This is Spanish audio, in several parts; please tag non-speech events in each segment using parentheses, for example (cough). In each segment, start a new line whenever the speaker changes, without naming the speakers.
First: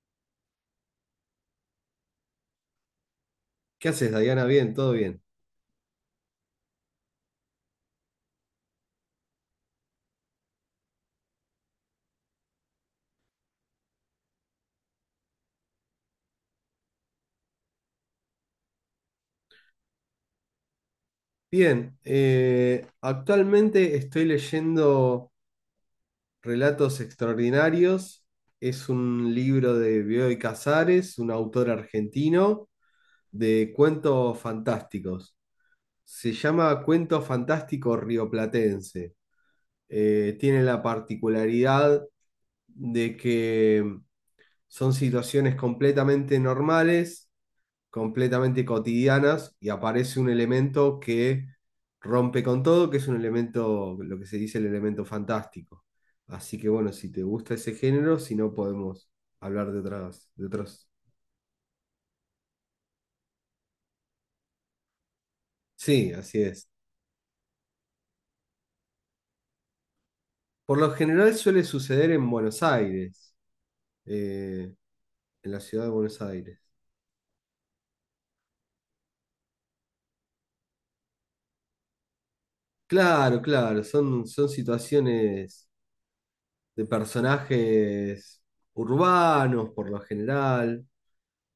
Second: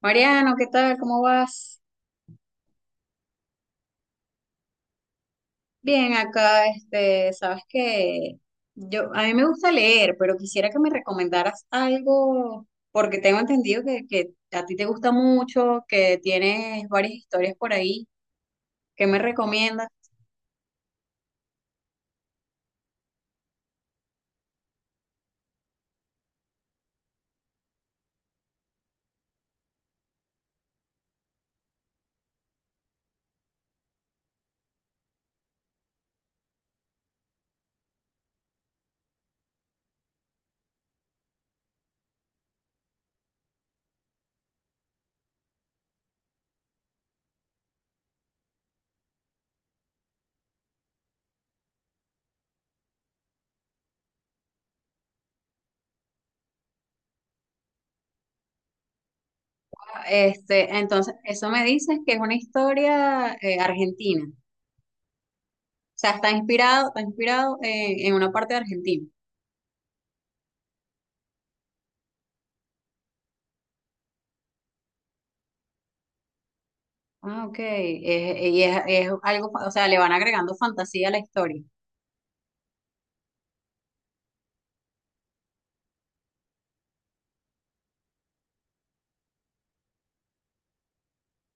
Mariano, ¿qué tal? ¿Cómo vas?
¿Qué haces, Dayana? Bien, todo bien.
Bien, acá, sabes que a mí me gusta leer, pero quisiera que me recomendaras algo, porque tengo entendido que a ti te gusta mucho, que tienes varias historias por ahí. ¿Qué me recomiendas?
Bien, actualmente estoy leyendo Relatos Extraordinarios. Es un libro de Bioy Casares, un autor argentino, de cuentos fantásticos. Se llama Cuento Fantástico Rioplatense. Tiene la particularidad de que son situaciones completamente normales, completamente cotidianas, y aparece un elemento que rompe con todo, que es un elemento, lo que se dice el elemento fantástico. Así que bueno, si te gusta ese género, si no podemos hablar de otras, de otros.
Entonces, eso me dices que es una historia argentina. O sea,
Sí, así es.
está inspirado en una parte de Argentina.
Por lo general suele suceder en Buenos Aires, eh, en la ciudad de Buenos Aires.
Ah, ok. Y es algo, o sea, le van agregando fantasía a la historia.
Claro, claro, son situaciones de personajes urbanos por lo general,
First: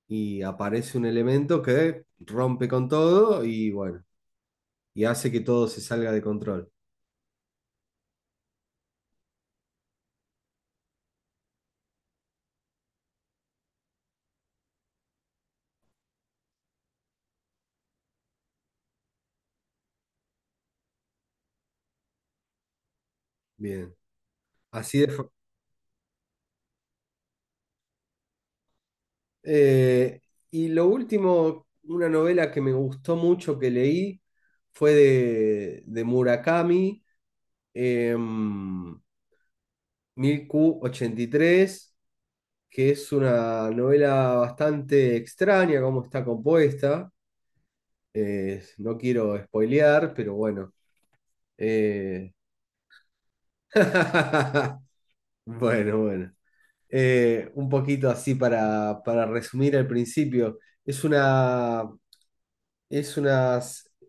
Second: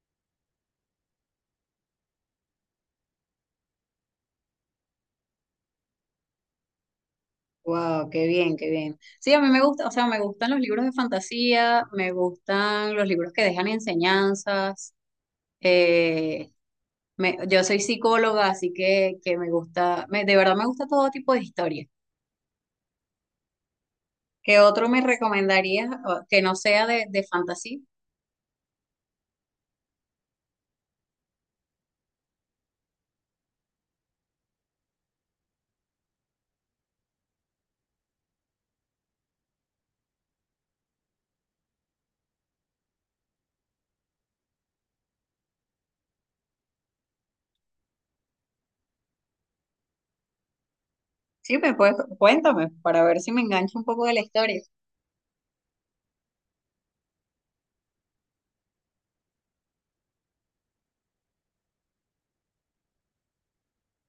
y aparece un elemento que rompe con todo y bueno, y hace que todo se salga de control.
Wow, qué bien, qué bien. Sí, a mí me gusta, o sea, me gustan los libros de fantasía, me gustan los libros que dejan enseñanzas. eh, yo soy psicóloga, así que me gusta, de verdad me gusta todo tipo de historia.
Bien,
¿Qué otro
así
me
de... fa-
recomendarías o, que no sea de fantasía?
Eh, y lo último, una novela que me gustó mucho que leí fue de Murakami, em, 1000 q ochenta y tres, que es una novela bastante extraña cómo está compuesta. No quiero spoilear, pero bueno.
Sí, me puedes,
eh,
cuéntame para ver si me engancho un poco de la historia.
(laughs) bueno. Un poquito así para resumir al principio. Es una, es una,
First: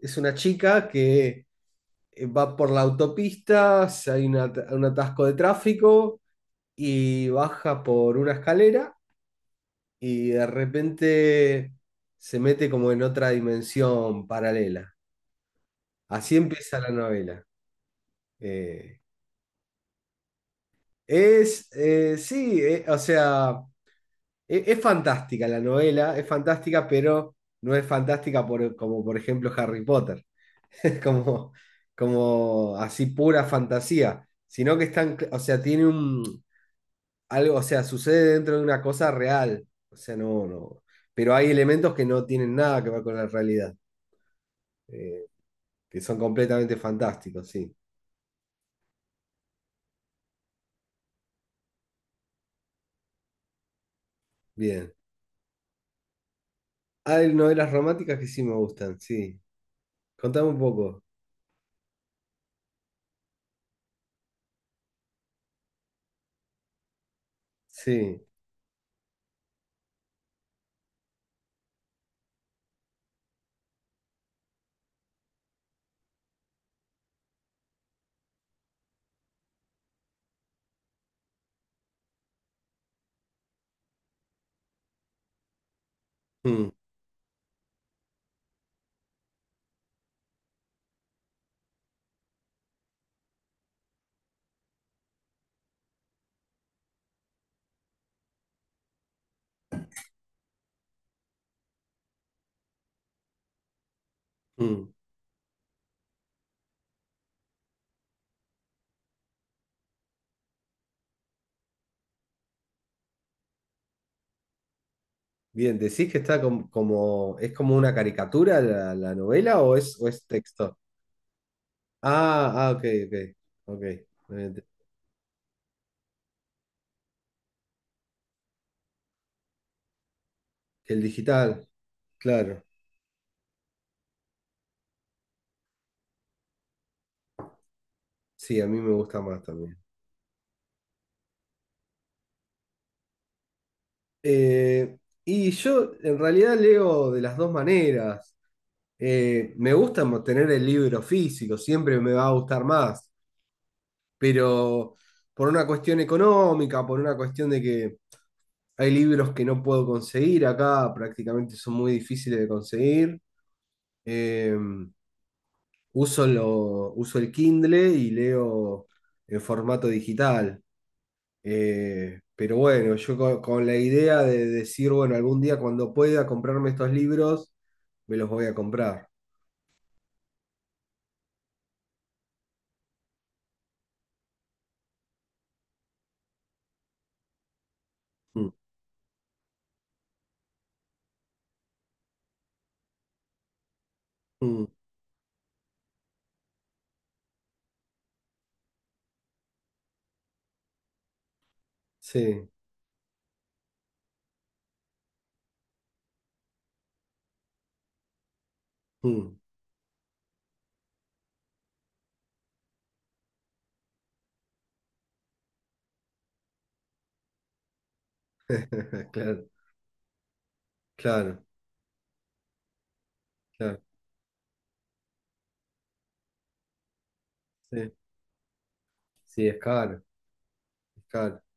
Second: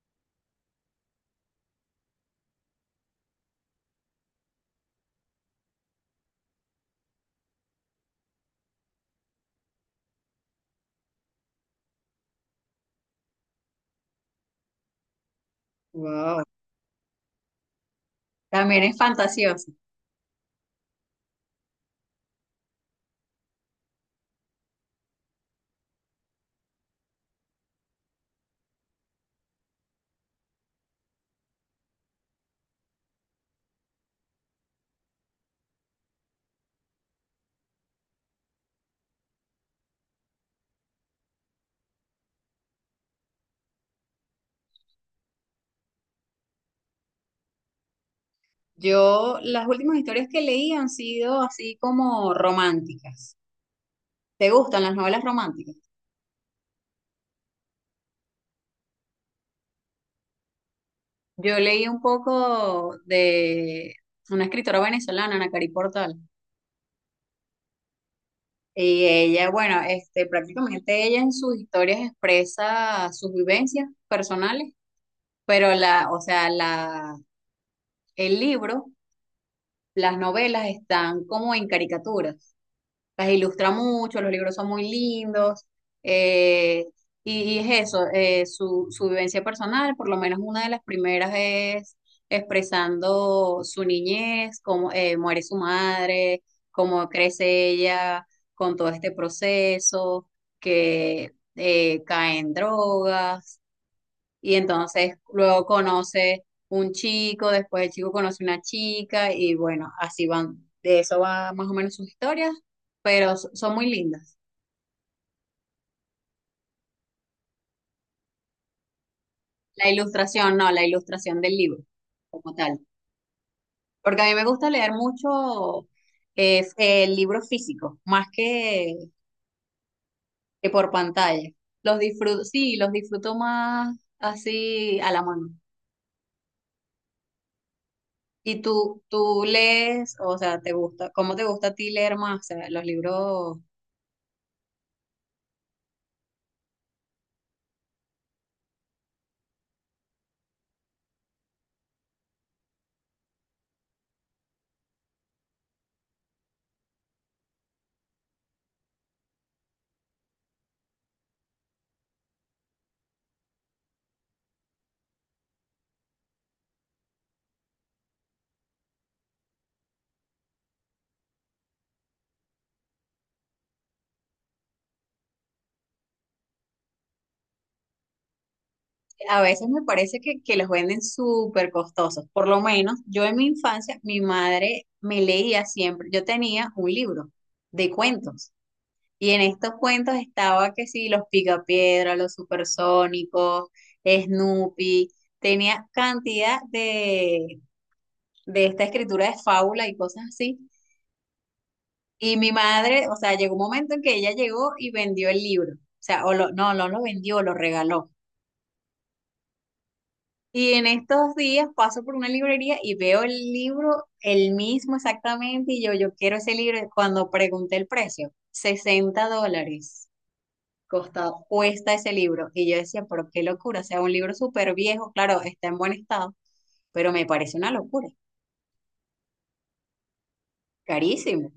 es una chica que va por la autopista, si hay un atasco de tráfico y baja por una escalera y de repente se mete como en otra dimensión paralela. Así
Wow,
empieza la novela.
también es
Eh,
fantasioso.
sí, o sea... es fantástica la novela, es fantástica, pero no es fantástica por, como por ejemplo Harry Potter. (laughs) Es como, como así pura fantasía, sino que están, o sea, tiene un algo, o sea, sucede dentro de una cosa real, o sea, no, no, pero hay elementos que no tienen nada que ver con la realidad, eh, que son completamente fantásticos, sí,
Yo, las últimas historias que leí han sido así como románticas. ¿Te gustan
bien.
las novelas románticas?
Ah, hay novelas románticas que sí me gustan, sí. Contame un poco,
Yo leí un poco de una escritora venezolana, Ana Cari Portal,
sí.
y ella, bueno, prácticamente ella en sus historias expresa sus vivencias personales, pero o sea, el libro, las novelas están como en caricatura. Las ilustra mucho, los libros son muy lindos,
Mm,
eh, y es eso, su vivencia personal. Por lo menos una de las primeras es expresando su niñez, cómo muere su madre, cómo crece ella con todo este proceso, que cae en drogas, y
mm.
entonces luego conoce un chico, después el chico conoce una chica y bueno, así van, de eso va más o menos sus historias, pero son muy lindas.
Bien, ¿decís que está como, es como una caricatura la, la novela
La
o es
ilustración, no,
texto?
la ilustración del libro
Ah,
como
ah,
tal,
ok, ok, ok.
porque a mí me
Eh,
gusta leer mucho el libro físico más que por
El
pantalla.
digital,
Los disfruto,
claro.
sí, los disfruto más así a la mano.
Sí,
¿Y
a mí me
tú,
gusta
tú
más también.
lees, o sea, te gusta, cómo te gusta a ti leer más, o sea, los libros?
Eh, y yo en realidad leo de las dos maneras. Me gusta tener el libro físico, siempre me va a gustar más, pero por una cuestión económica, por una cuestión de que hay libros que no puedo conseguir acá, prácticamente son muy difíciles de conseguir. Eh, uso el Kindle y leo en formato digital. Pero bueno, yo la idea de decir, bueno, algún día cuando pueda comprarme estos libros, me los voy a comprar.
A veces me parece que los venden súper costosos. Por lo menos yo en mi infancia, mi madre me leía siempre. Yo tenía un libro de
Mm,
cuentos y en estos cuentos estaba que sí, los Picapiedra, los Supersónicos,
mm,
Snoopy. Tenía cantidad de esta escritura de fábula y cosas así. Y
sí,
mi madre, o sea, llegó un momento en que ella llegó y vendió el libro. O sea, no, no lo vendió, lo regaló.
mm.
Y en estos días paso por una librería y veo el libro, el mismo exactamente, y yo quiero ese libro. Cuando pregunté el precio,
(laughs)
60
Claro,
dólares costa,
claro,
cuesta ese libro. Y yo decía, pero qué
claro.
locura, o sea, un libro súper viejo, claro, está en buen estado, pero me parece una
Sí,
locura,
sí, es caro, es caro.
carísimo.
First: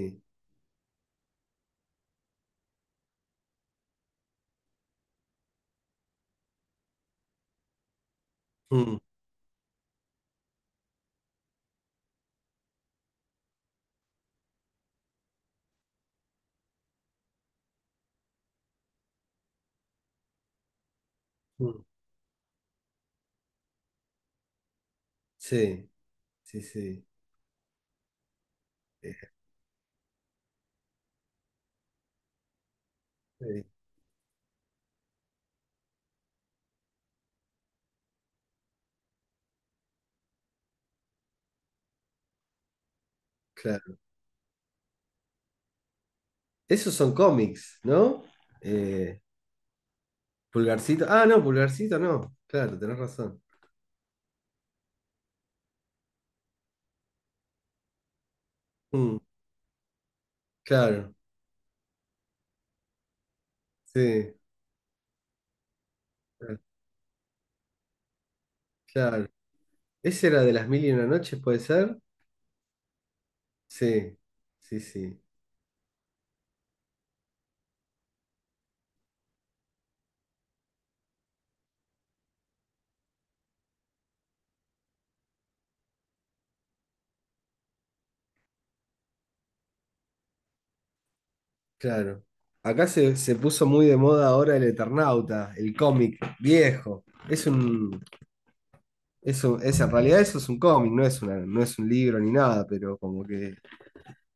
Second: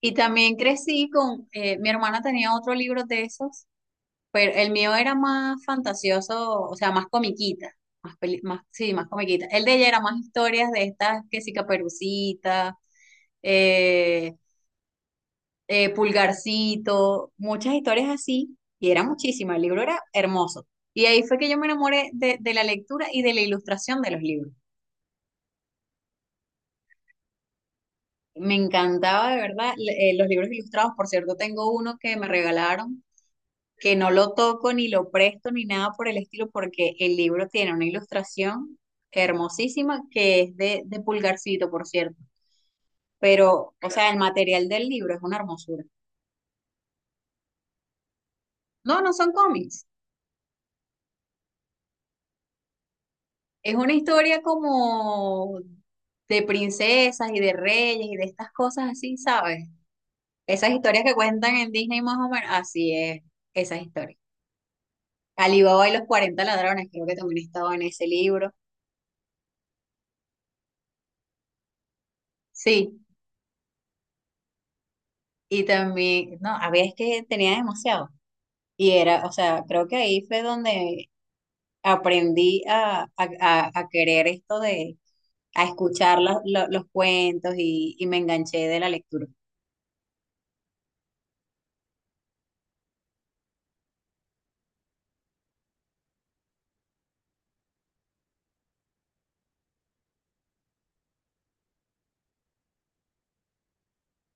Y también crecí con, mi hermana tenía otro libro de esos. Pero el mío era más fantasioso, o sea, más comiquita, más, más sí,
Mm,
más comiquita. El de ella era más historias de estas, que sí, Caperucita, eh, Pulgarcito, muchas historias así, y era muchísima, el libro era hermoso. Y ahí fue que yo me
mm.
enamoré de la lectura y de la ilustración de los libros.
Sí, sí, sí.
Me
Eh,
encantaba de verdad los libros ilustrados, por cierto, tengo uno que me regalaron
eh,
que no lo toco ni lo presto ni nada por el estilo, porque el libro tiene una ilustración hermosísima que es de Pulgarcito, por cierto. Pero, o
claro.
sea, el material del libro es una hermosura.
Esos son cómics, ¿no?
No, no
Eh,
son cómics.
Pulgarcito. Ah, no, pulgarcito no. Claro, tenés razón.
Es una historia como de princesas y de reyes y de estas cosas así,
Mm,
¿sabes? Esas historias
claro,
que cuentan en Disney más o menos, así es, esas historias.
sí,
Alibaba y los cuarenta
claro,
ladrones, creo que también estaba en ese libro.
claro. ¿Ese era de las mil y una noches, puede ser?
Sí,
Sí, sí, sí,
y también, no, había es que tenía demasiado. Y era, o sea, creo que ahí fue donde aprendí a, a querer esto de, a escuchar los cuentos y me enganché de la lectura.
claro. Acá se, se puso muy de moda ahora el Eternauta, el cómic viejo. Es un, en realidad eso es un cómic, no es una, no es un libro ni nada, pero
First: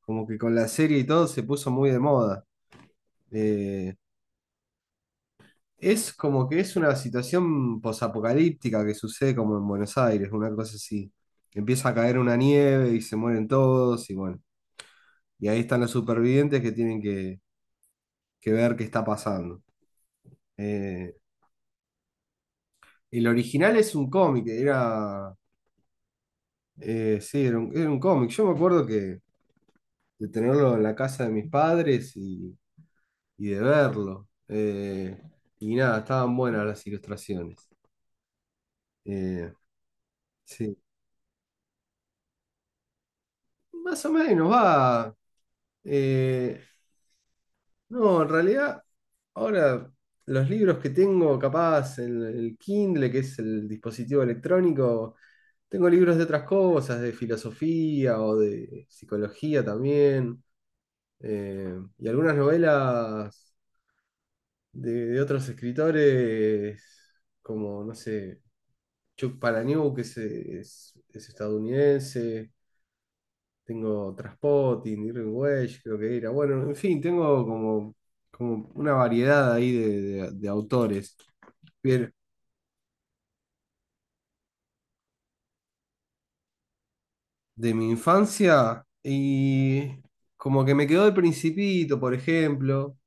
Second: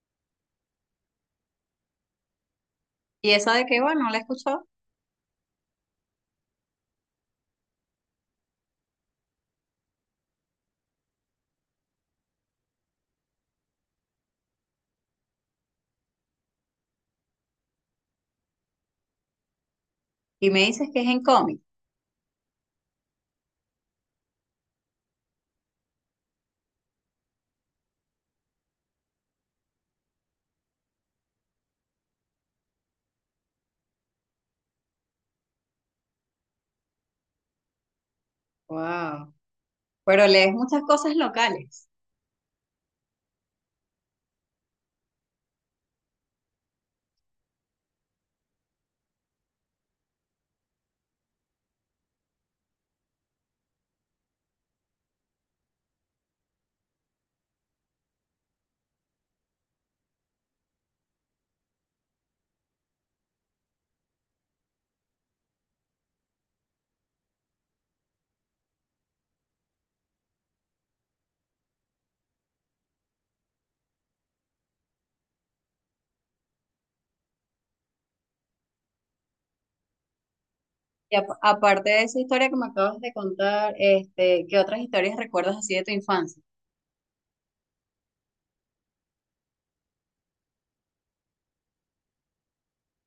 como que con la serie y todo se puso muy de moda.
Y esa de que,
Eh,
bueno, la he escuchado
Es como que es una situación posapocalíptica que sucede como en Buenos Aires, una cosa así. Empieza a caer una nieve y se mueren todos y bueno, y ahí están los supervivientes que tienen que ver qué está pasando.
y me dices que es
Eh,
en cómic.
el original es un cómic, era, sí, era un cómic. Yo me acuerdo que de tenerlo en la casa de mis padres y de verlo. Y nada, estaban buenas las ilustraciones.
Wow.
Eh,
Pero lees
sí,
muchas cosas locales.
más o menos va. eh, No, en realidad, ahora los libros que tengo, capaz, en el Kindle, que es el dispositivo electrónico, tengo libros de otras cosas, de filosofía o de psicología también, y algunas novelas de otros escritores, como, no sé, Chuck Palahniuk, que es, es estadounidense, tengo Trainspotting, Irving Welsh, creo que era. Bueno, en fin, tengo como, como una variedad ahí de, de autores.
Y aparte de
Bien,
esa historia que me acabas de contar, ¿qué otras historias recuerdas así de tu infancia?
de mi infancia y como que me quedó El Principito, por ejemplo.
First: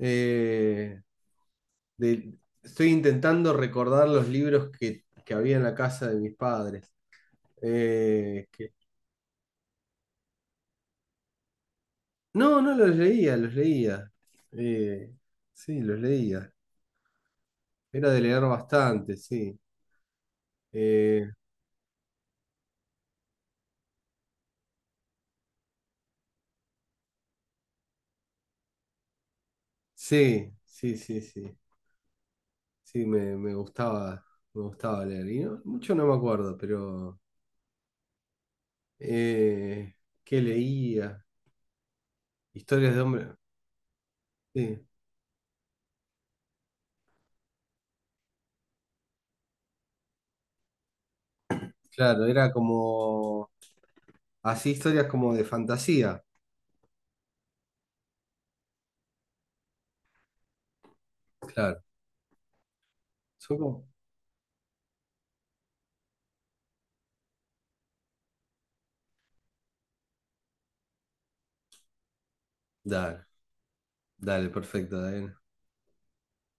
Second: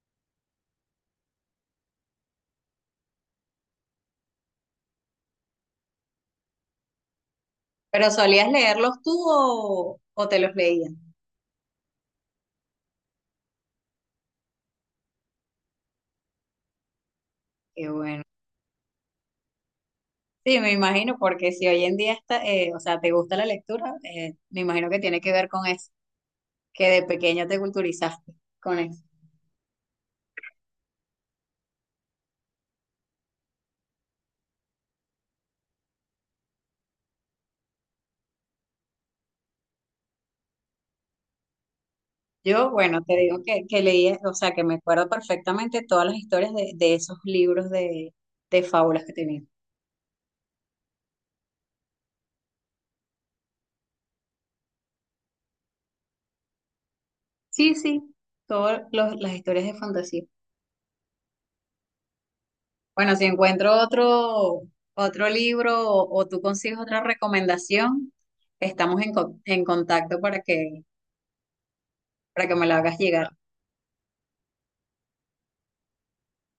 Eh, de- Estoy intentando recordar los libros que había en la casa de mis padres.
¿Pero
Eh,
solías
que-
leerlos tú o te los leían?
no, no los leía, los leía. Eh, sí, los leía.
Qué
Era de
bueno.
leer bastante, sí.
Sí, me imagino,
Eh,
porque si hoy en día está, o sea, te gusta la lectura, me imagino que tiene que ver con eso, que de pequeño te culturizaste con eso.
sí, sí, sí, sí. Sí, me, me gustaba leer. Mucho no me acuerdo, pero eh, ¿qué leía?
Yo,
Historias de
bueno, te
hombre.
digo que leí, o sea, que me
Sí,
acuerdo perfectamente todas las historias de esos libros de fábulas que tenía.
claro, era como así historias como de fantasía.
Sí, sí, las historias de fantasía.
Claro.
Bueno, si
Son
encuentro
como-
otro, otro libro o tú consigues otra recomendación, estamos en, en contacto para que me la hagas
Dale,
llegar.
dale, perfecto, David.